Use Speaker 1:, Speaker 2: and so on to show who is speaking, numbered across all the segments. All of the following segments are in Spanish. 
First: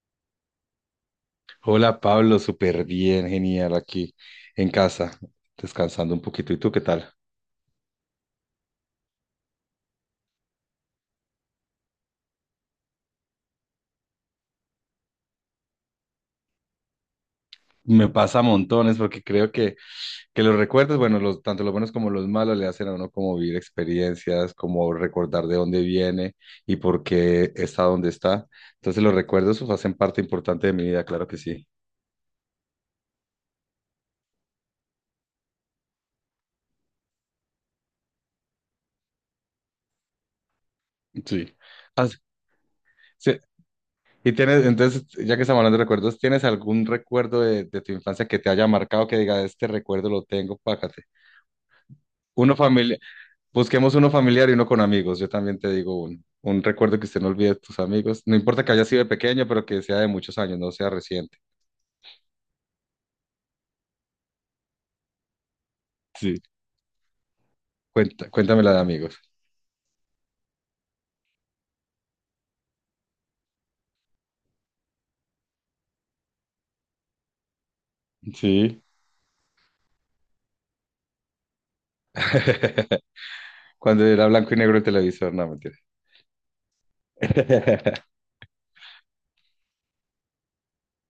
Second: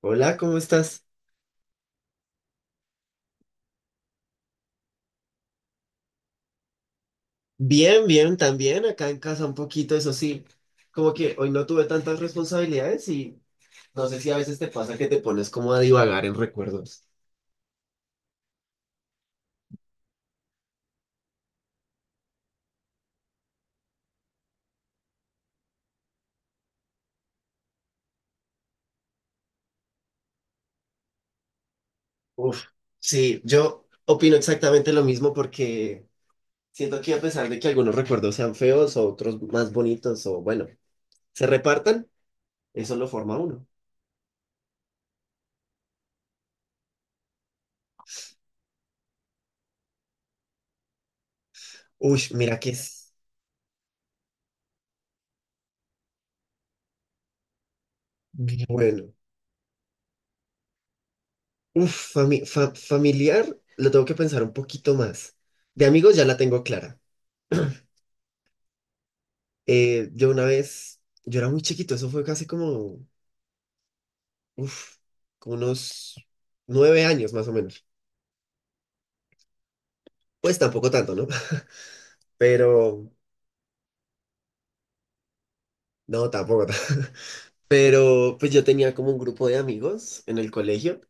Speaker 1: Hola, ¿cómo estás?
Speaker 2: Hola Pablo, súper bien, genial aquí en casa, descansando un poquito. ¿Y tú qué tal?
Speaker 1: Bien, bien, también acá en casa un poquito, eso sí, como que hoy no tuve tantas responsabilidades y no sé si a veces te pasa que te pones como a divagar en recuerdos.
Speaker 2: Me pasa montones porque creo que los recuerdos, bueno, tanto los buenos como los malos le hacen a uno como vivir experiencias, como recordar de dónde viene y por qué está donde está. Entonces los recuerdos pues, hacen parte importante de mi vida, claro que sí.
Speaker 1: Uf, sí, yo opino exactamente lo mismo porque siento que a pesar de que algunos recuerdos sean feos o otros más bonitos o bueno, se
Speaker 2: Sí. Ah,
Speaker 1: repartan, eso lo forma
Speaker 2: sí.
Speaker 1: uno.
Speaker 2: Y tienes, entonces, ya que estamos hablando de recuerdos, ¿tienes algún recuerdo de tu infancia que te haya marcado, que diga, este recuerdo lo tengo, págate?
Speaker 1: Uy,
Speaker 2: Uno
Speaker 1: mira que
Speaker 2: familiar.
Speaker 1: es
Speaker 2: Busquemos uno familiar y uno con amigos. Yo también te digo un recuerdo que usted no olvide de tus amigos. No importa que haya sido de
Speaker 1: bueno.
Speaker 2: pequeño, pero que sea de muchos años, no sea reciente.
Speaker 1: Uf, familiar, lo tengo que pensar un poquito más. De amigos ya la
Speaker 2: Sí.
Speaker 1: tengo clara.
Speaker 2: Cuenta, cuéntame la de amigos.
Speaker 1: Yo una vez, yo era muy chiquito, eso fue casi como, uf, como unos 9 años más o menos.
Speaker 2: Sí.
Speaker 1: Pues tampoco tanto, ¿no? Pero,
Speaker 2: Cuando era blanco y negro el televisor, no, mentira.
Speaker 1: no, tampoco tanto. Pero pues yo tenía como un grupo de amigos en el colegio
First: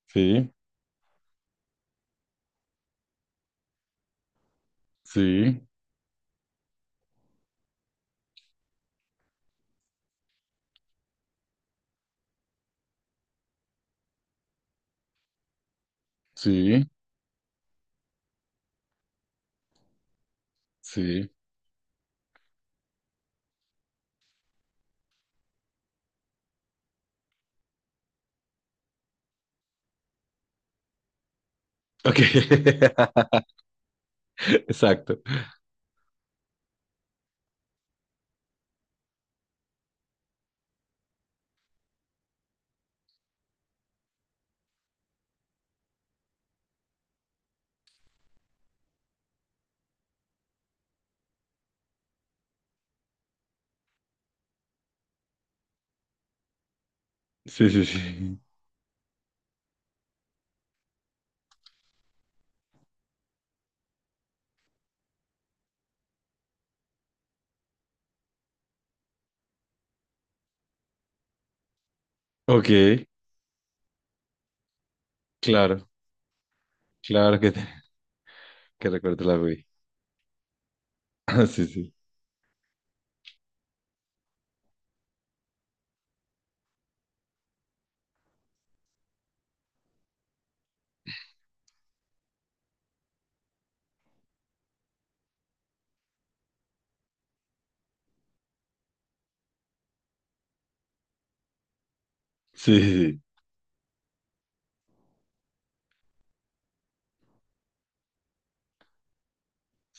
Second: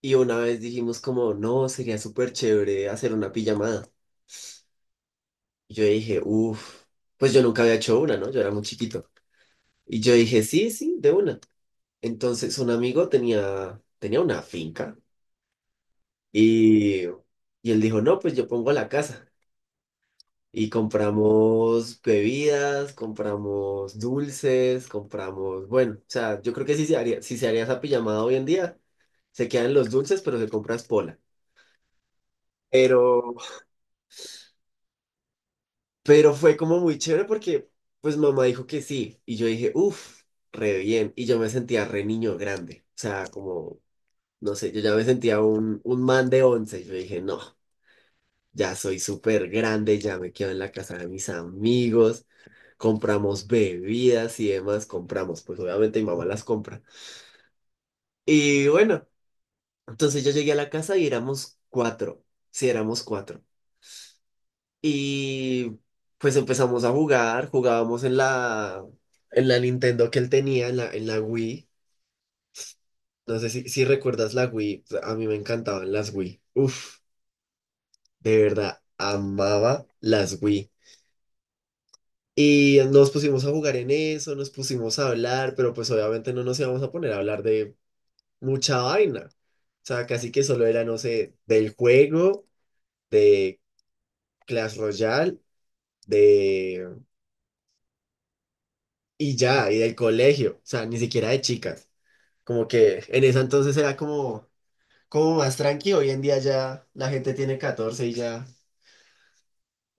Speaker 1: y una
Speaker 2: Sí.
Speaker 1: vez dijimos como, no, sería súper chévere hacer una pijamada.
Speaker 2: Sí.
Speaker 1: Y yo dije, uff, pues yo nunca había hecho una, ¿no? Yo era muy chiquito. Y yo dije, sí, sí, de una. Entonces un amigo tenía una finca.
Speaker 2: Sí.
Speaker 1: Y, y él dijo, no, pues yo pongo la casa. Y
Speaker 2: Sí.
Speaker 1: compramos bebidas, compramos dulces, compramos, bueno, o sea, yo creo que si se haría esa pijamada hoy en día, se quedan los dulces, pero se compra es pola.
Speaker 2: Ok.
Speaker 1: Pero,
Speaker 2: Exacto.
Speaker 1: pero fue como muy chévere porque pues mamá dijo que sí. Y yo dije, uff, re bien. Y yo me sentía re niño grande. O sea, como, no sé, yo ya me sentía un man de 11. Yo dije, no. Ya soy súper grande, ya me quedo en la casa de mis amigos, compramos bebidas y demás, compramos, pues obviamente mi mamá las compra.
Speaker 2: Sí, sí, sí.
Speaker 1: Y bueno, entonces yo llegué a la casa y éramos cuatro, sí, éramos cuatro. Y pues empezamos a jugar, jugábamos en la Nintendo que él tenía, en la Wii.
Speaker 2: Ok,
Speaker 1: No sé si, si recuerdas la Wii, a mí me
Speaker 2: claro,
Speaker 1: encantaban las Wii. Uf,
Speaker 2: claro
Speaker 1: de verdad,
Speaker 2: que recuerdo la vi.
Speaker 1: amaba las Wii.
Speaker 2: Sí, sí,
Speaker 1: Y nos pusimos a jugar en eso, nos pusimos a hablar, pero pues obviamente no nos íbamos a poner a hablar de mucha vaina. O sea, casi que solo era, no sé, del juego, de Clash Royale, de... y ya, y del colegio. O sea, ni siquiera de chicas. Como
Speaker 2: sí,
Speaker 1: que
Speaker 2: sí,
Speaker 1: en ese entonces era como, como más tranqui. Hoy en día ya la gente tiene 14 y ya,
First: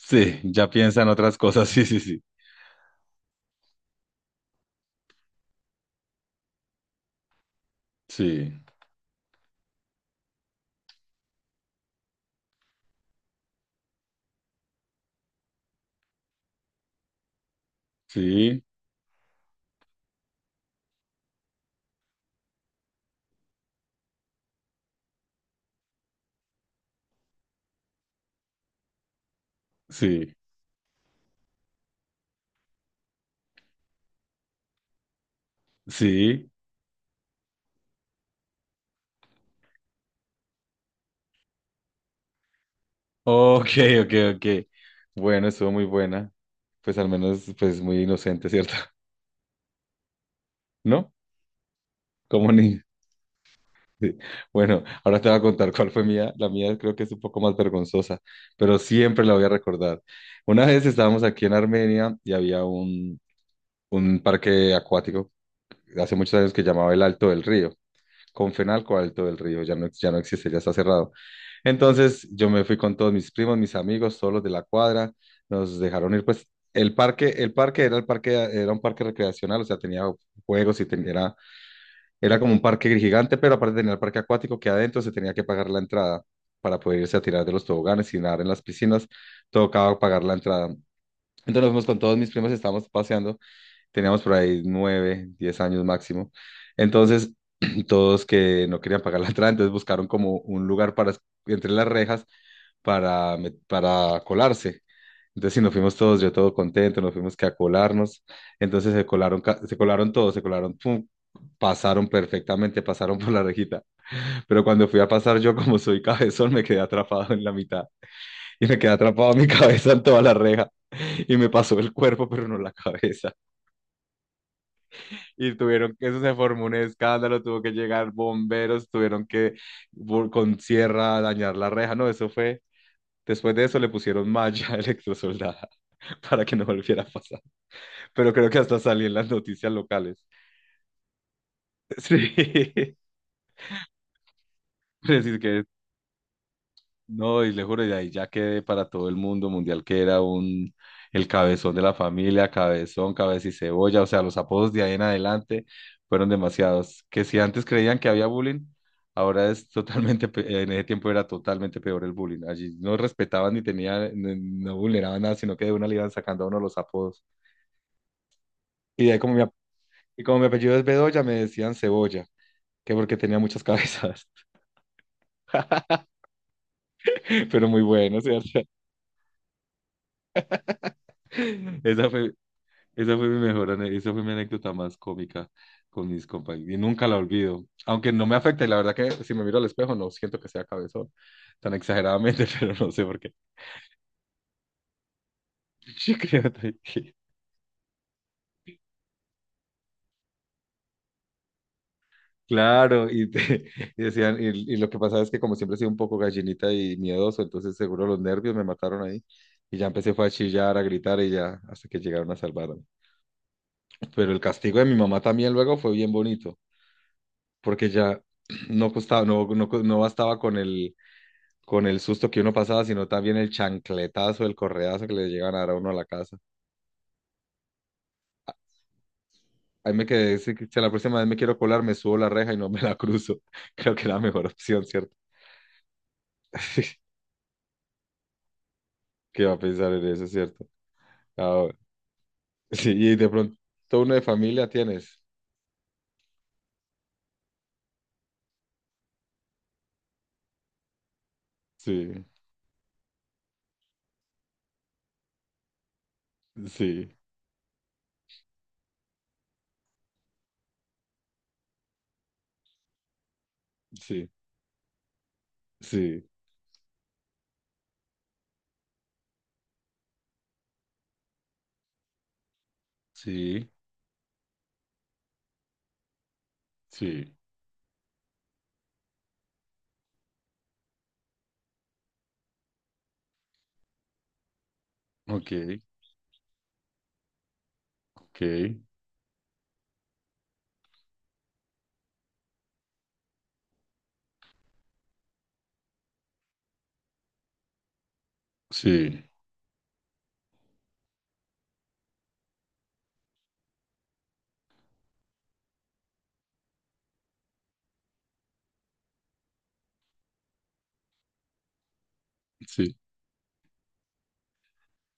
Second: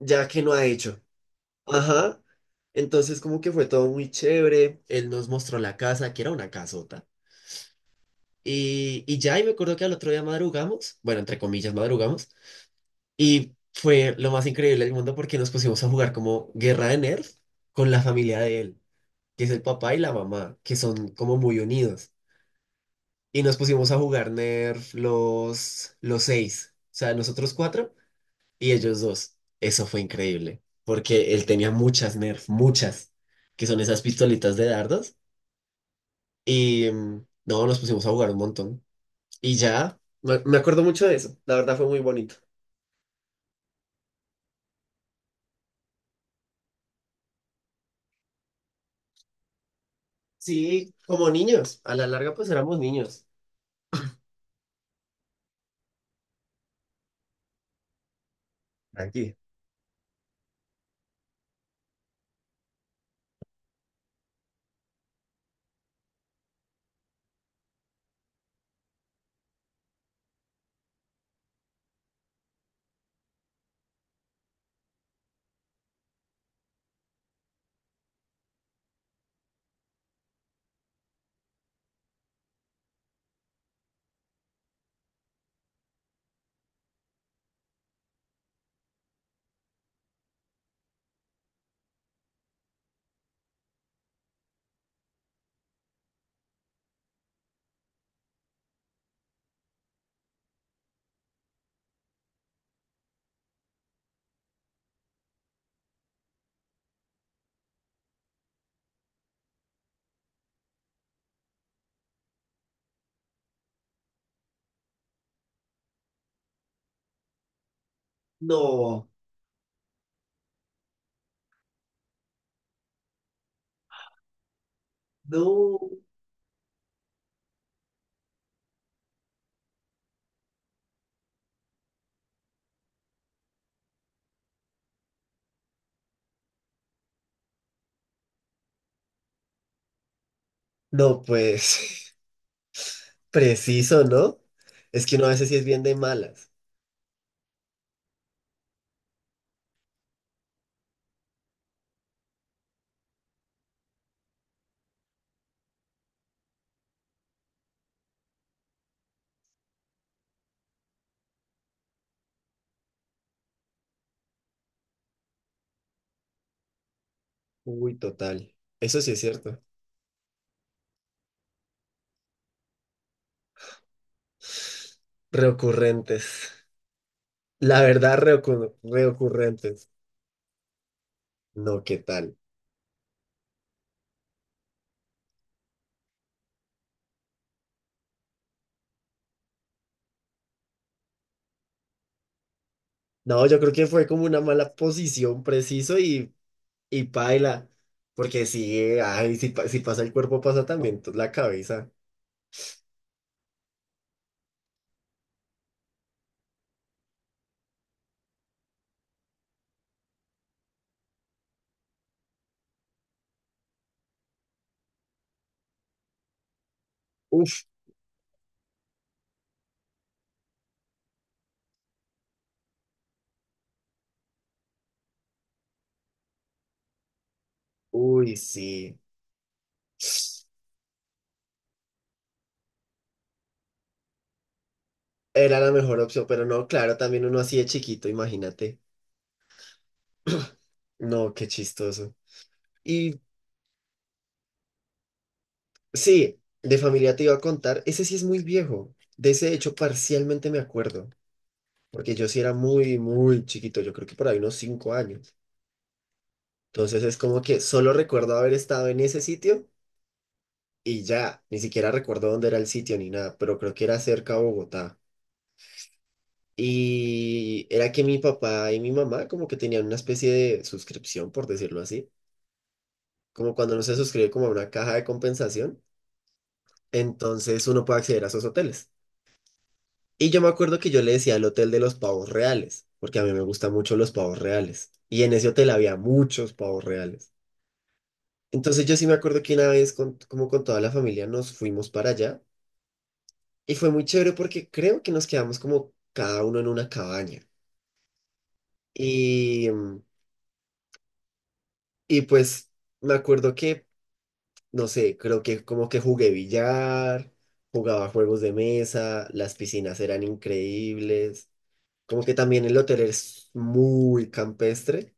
Speaker 1: ya que no ha
Speaker 2: ya
Speaker 1: hecho.
Speaker 2: piensa en otras cosas, sí, sí,
Speaker 1: Ajá.
Speaker 2: sí,
Speaker 1: Entonces como que fue todo muy chévere. Él nos mostró la casa, que era una casota.
Speaker 2: sí.
Speaker 1: Y ya, y me acuerdo que al otro día madrugamos, bueno, entre comillas, madrugamos, y fue lo más increíble del mundo porque nos pusimos a jugar como Guerra de Nerds con la familia de
Speaker 2: Sí,
Speaker 1: él, que es el papá y la mamá, que son como muy unidos. Y nos pusimos a jugar Nerf los seis, o sea, nosotros cuatro y ellos dos. Eso fue
Speaker 2: sí,
Speaker 1: increíble, porque él tenía muchas Nerf, muchas, que son esas pistolitas de dardos,
Speaker 2: sí.
Speaker 1: y no, nos pusimos a jugar un montón. Y ya, me acuerdo mucho de eso. La verdad fue muy bonito.
Speaker 2: Ok, ok, ok. Bueno, estuvo muy buena. Pues al menos, pues muy inocente, ¿cierto?
Speaker 1: Sí,
Speaker 2: ¿No?
Speaker 1: como niños. A la larga, pues
Speaker 2: Como
Speaker 1: éramos
Speaker 2: ni...
Speaker 1: niños.
Speaker 2: sí. Bueno, ahora te voy a contar cuál fue mía. La mía creo que es un poco más vergonzosa, pero siempre la
Speaker 1: Tranqui.
Speaker 2: voy a recordar. Una vez estábamos aquí en Armenia y había un parque acuático hace muchos años que llamaba el Alto del Río. Confenalco Alto del Río, ya no existe, ya está cerrado. Entonces yo me fui con todos mis primos, mis amigos, todos los de la cuadra, nos dejaron ir, pues el parque era un parque recreacional, o sea, tenía juegos y era como un parque gigante, pero aparte tenía el parque acuático que adentro se tenía que pagar la entrada para poder irse a tirar de los toboganes y nadar en las piscinas, tocaba pagar la entrada. Entonces nos fuimos con todos mis primos, estábamos paseando, teníamos por ahí 9, 10 años máximo. Entonces todos que no querían pagar la entrada, entonces buscaron como un lugar para, entre las rejas para colarse. Entonces, sí, nos fuimos todos, yo todo contento, nos fuimos que a colarnos. Entonces se colaron, se colaron todos, se colaron, pum, pasaron perfectamente, pasaron por la rejita. Pero cuando fui a pasar yo, como soy cabezón, me quedé atrapado en la mitad. Y me quedé
Speaker 1: No,
Speaker 2: atrapado mi cabeza en toda la reja. Y me pasó el cuerpo, pero no la cabeza. Y
Speaker 1: no.
Speaker 2: tuvieron que, eso se formó un escándalo, tuvo que llegar bomberos, tuvieron que con sierra dañar la reja. No, eso fue. Después de eso le pusieron malla electrosoldada para que no volviera a pasar. Pero creo que hasta salí en las noticias locales.
Speaker 1: No, pues,
Speaker 2: Sí.
Speaker 1: preciso, ¿no? Es
Speaker 2: Es
Speaker 1: que uno a
Speaker 2: decir
Speaker 1: veces sí es
Speaker 2: que
Speaker 1: bien de malas.
Speaker 2: no, y le juro, y de ahí ya quedé para todo el mundo mundial que era un el cabezón de la familia, cabezón, cabeza y cebolla, o sea, los apodos de ahí en adelante fueron demasiados. Que si antes creían que había bullying, ahora es totalmente, pe- en ese tiempo era totalmente peor el bullying. Allí no respetaban ni tenían, no, no, vulneraban nada, sino que de una le iban sacando a uno los apodos.
Speaker 1: Uy, total. Eso
Speaker 2: Y
Speaker 1: sí
Speaker 2: de ahí
Speaker 1: es
Speaker 2: como me.
Speaker 1: cierto.
Speaker 2: Y como mi apellido es Bedoya, me decían Cebolla, que porque tenía muchas cabezas.
Speaker 1: Reocurrentes.
Speaker 2: Pero
Speaker 1: La
Speaker 2: muy
Speaker 1: verdad,
Speaker 2: bueno, ¿cierto?
Speaker 1: reocurrentes. No, ¿qué
Speaker 2: Esa fue,
Speaker 1: tal?
Speaker 2: esa fue esa fue mi anécdota más cómica con mis compañeros. Y nunca la olvido. Aunque no me afecta, y la verdad que si me miro al espejo, no siento que sea cabezón tan exageradamente, pero no sé por qué.
Speaker 1: No, yo creo que fue como una mala posición, preciso,
Speaker 2: Yo creo
Speaker 1: y
Speaker 2: que-
Speaker 1: paila, porque si, ay, si, si pasa el cuerpo, pasa también la cabeza.
Speaker 2: Claro, y decían, y lo que pasaba es que como siempre he sido un poco gallinita y miedoso, entonces seguro los nervios me mataron ahí. Y ya empecé fue a chillar, a gritar y ya, hasta que llegaron a salvar. Pero el castigo de mi mamá también luego fue bien bonito,
Speaker 1: Uf,
Speaker 2: porque ya no costaba, no, no, no bastaba con el susto que uno pasaba, sino también el chancletazo, el correazo que le llegan a dar a uno a la casa.
Speaker 1: uy, sí.
Speaker 2: Ahí me quedé, si la próxima vez me quiero colar, me subo la reja y no me la cruzo. Creo que es la mejor opción, ¿cierto?
Speaker 1: Era la mejor opción, pero no, claro, también uno así de chiquito, imagínate.
Speaker 2: ¿Qué va a pensar en eso, ¿cierto?
Speaker 1: No, qué
Speaker 2: Ah,
Speaker 1: chistoso.
Speaker 2: sí,
Speaker 1: Y
Speaker 2: y de pronto, uno de familia tienes.
Speaker 1: sí, de familia te iba a contar, ese sí es muy viejo. De ese hecho, parcialmente me acuerdo, porque
Speaker 2: Sí,
Speaker 1: yo sí era muy, muy chiquito, yo creo que por ahí unos 5 años. Entonces es
Speaker 2: sí,
Speaker 1: como que solo recuerdo haber estado en ese sitio y ya, ni siquiera recuerdo dónde era el sitio ni nada, pero creo que era
Speaker 2: sí,
Speaker 1: cerca a Bogotá.
Speaker 2: sí,
Speaker 1: Y era que mi papá y mi mamá como que tenían una especie de suscripción, por decirlo así, como
Speaker 2: sí,
Speaker 1: cuando uno se suscribe como a una caja de compensación,
Speaker 2: sí.
Speaker 1: entonces uno puede acceder a esos hoteles. Y yo me acuerdo que yo le decía el Hotel de los Pavos Reales, porque a mí me gustan mucho los pavos reales. Y en ese
Speaker 2: Ok,
Speaker 1: hotel había muchos pavos reales.
Speaker 2: ok,
Speaker 1: Entonces yo sí me acuerdo que una vez como con toda la familia nos fuimos para allá y fue muy chévere porque creo que nos quedamos como cada uno en una cabaña.
Speaker 2: sí,
Speaker 1: Y, y pues me acuerdo que no sé, creo que como que jugué billar, jugaba juegos de mesa, las piscinas eran increíbles, como que también el
Speaker 2: sí.
Speaker 1: hotel es muy campestre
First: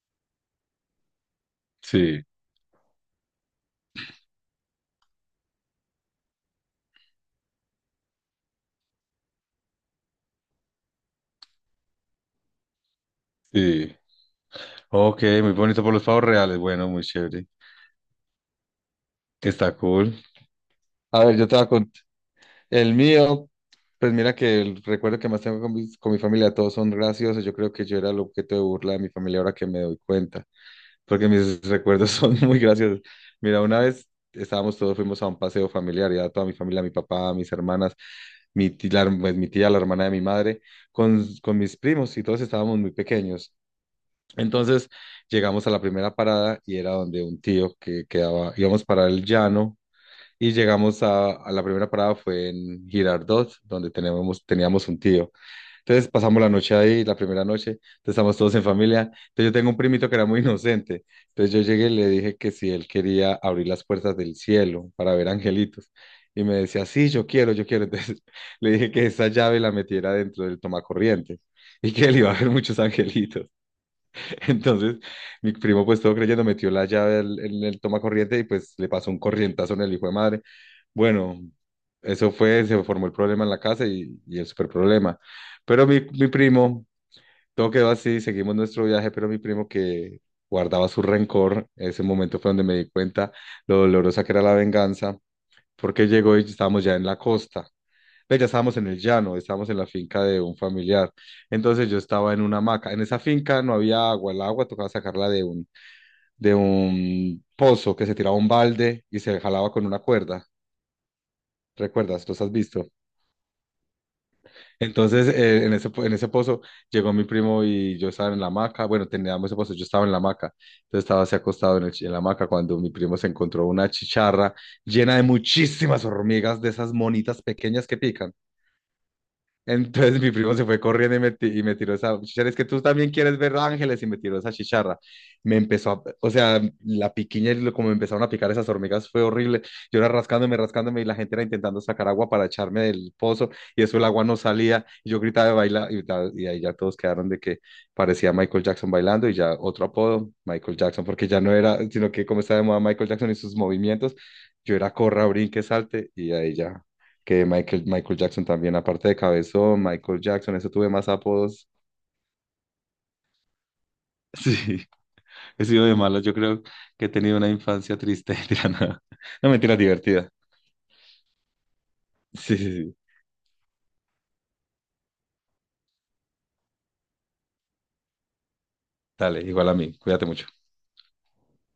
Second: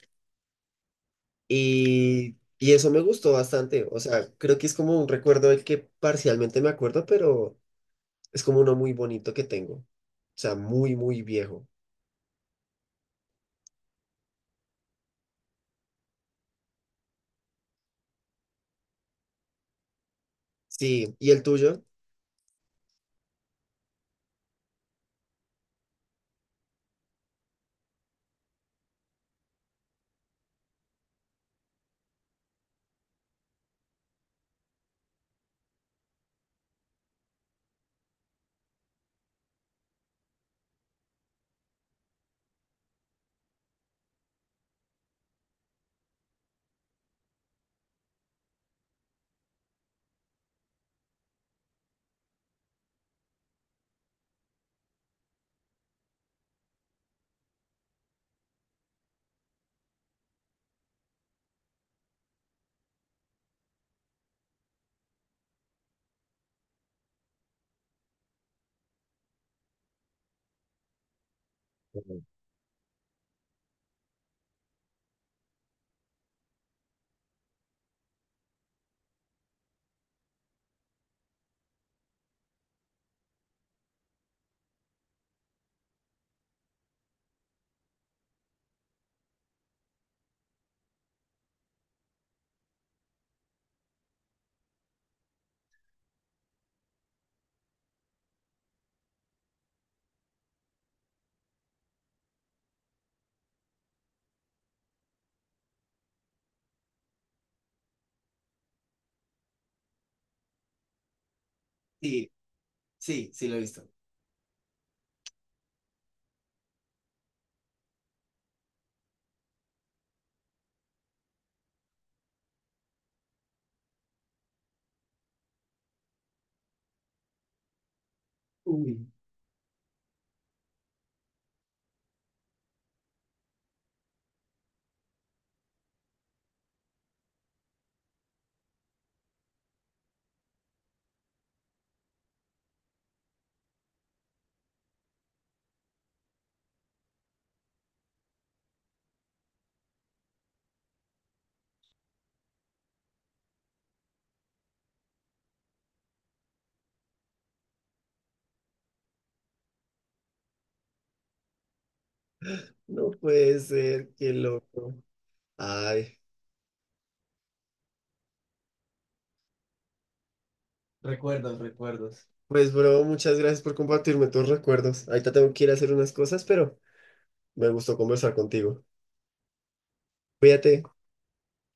Speaker 2: Sí,
Speaker 1: y eso me gustó bastante, o sea, creo que es como un recuerdo del que parcialmente me acuerdo, pero es como uno muy bonito que tengo, o sea, muy, muy viejo.
Speaker 2: sí. Ok, muy bonito por los pavos reales. Bueno, muy chévere. Está cool.
Speaker 1: Sí,
Speaker 2: A
Speaker 1: ¿y
Speaker 2: ver,
Speaker 1: el
Speaker 2: yo te voy a
Speaker 1: tuyo?
Speaker 2: cont- El mío, pues mira que el recuerdo que más tengo con mi familia, todos son graciosos. Yo creo que yo era el objeto de burla de mi familia ahora que me doy cuenta, porque mis recuerdos son muy graciosos. Mira, una vez estábamos todos, fuimos a un paseo familiar, ya toda mi familia, mi papá, mis hermanas, mi tía, la, pues, mi tía, la hermana de mi madre, con mis primos y todos estábamos muy pequeños. Entonces llegamos a la primera parada y era donde un tío que quedaba, íbamos para el llano y llegamos a la primera parada fue en Girardot, donde tenemos, teníamos un tío. Entonces pasamos la noche ahí, la primera noche, entonces estamos todos en familia. Entonces yo tengo un primito que era muy inocente. Entonces yo llegué y le dije que si él quería abrir las puertas del cielo para ver angelitos. Y me decía, sí, yo quiero, yo quiero. Entonces le dije que esa llave la metiera dentro del tomacorriente y que él
Speaker 1: Ujú.
Speaker 2: iba a ver muchos angelitos. Entonces, pues todo creyendo, metió la llave en el toma corriente y pues le pasó un corrientazo en el hijo de madre. Bueno, eso fue, se formó el problema en la casa y el super problema. Pero mi primo, todo quedó así, seguimos nuestro viaje, pero mi primo que guardaba su rencor, ese momento fue donde me di cuenta lo dolorosa que era la venganza, porque llegó y estábamos ya en la costa pero ya estábamos en el llano, estábamos en la finca de un familiar. Entonces yo estaba en una hamaca. En esa finca no había agua, el agua tocaba sacarla de un pozo que se tiraba un balde y se jalaba con una cuerda. ¿Recuerdas?
Speaker 1: Sí,
Speaker 2: ¿Los has visto?
Speaker 1: sí, sí lo he visto.
Speaker 2: Entonces, en ese pozo llegó mi primo y yo estaba en la hamaca. Bueno, teníamos ese pozo, yo estaba en la hamaca. Entonces estaba así acostado en la hamaca cuando mi primo se encontró una chicharra llena de muchísimas hormigas, de esas monitas pequeñas que pican.
Speaker 1: Uy,
Speaker 2: Entonces mi primo se fue corriendo y y me tiró esa chicharra. Es que tú también quieres ver ángeles y me tiró esa chicharra. Me empezó a, o sea, la piquiña y lo- como me empezaron a picar esas hormigas fue horrible. Yo era rascándome, rascándome y la gente era intentando sacar agua para echarme del pozo y eso el agua no salía. Y yo gritaba de bailar y ahí ya todos quedaron de que parecía Michael Jackson bailando y ya otro apodo, Michael Jackson, porque ya no era, sino que como estaba de moda Michael Jackson y sus movimientos, yo era corra, brinque, salte y ahí ya que Michael Jackson también, aparte de cabezón, Michael Jackson, eso tuve más apodos.
Speaker 1: no puede ser, qué
Speaker 2: Sí,
Speaker 1: loco.
Speaker 2: he sido de
Speaker 1: Ay.
Speaker 2: malas, yo creo que he tenido una infancia triste, mentira, no mentira, divertida.
Speaker 1: Recuerdos, recuerdos.
Speaker 2: Sí, sí,
Speaker 1: Pues,
Speaker 2: sí,
Speaker 1: bro, muchas gracias por compartirme tus recuerdos. Ahorita tengo que ir a hacer unas cosas, pero me gustó conversar contigo.
Speaker 2: dale, igual a mí, cuídate mucho.
Speaker 1: Cuídate.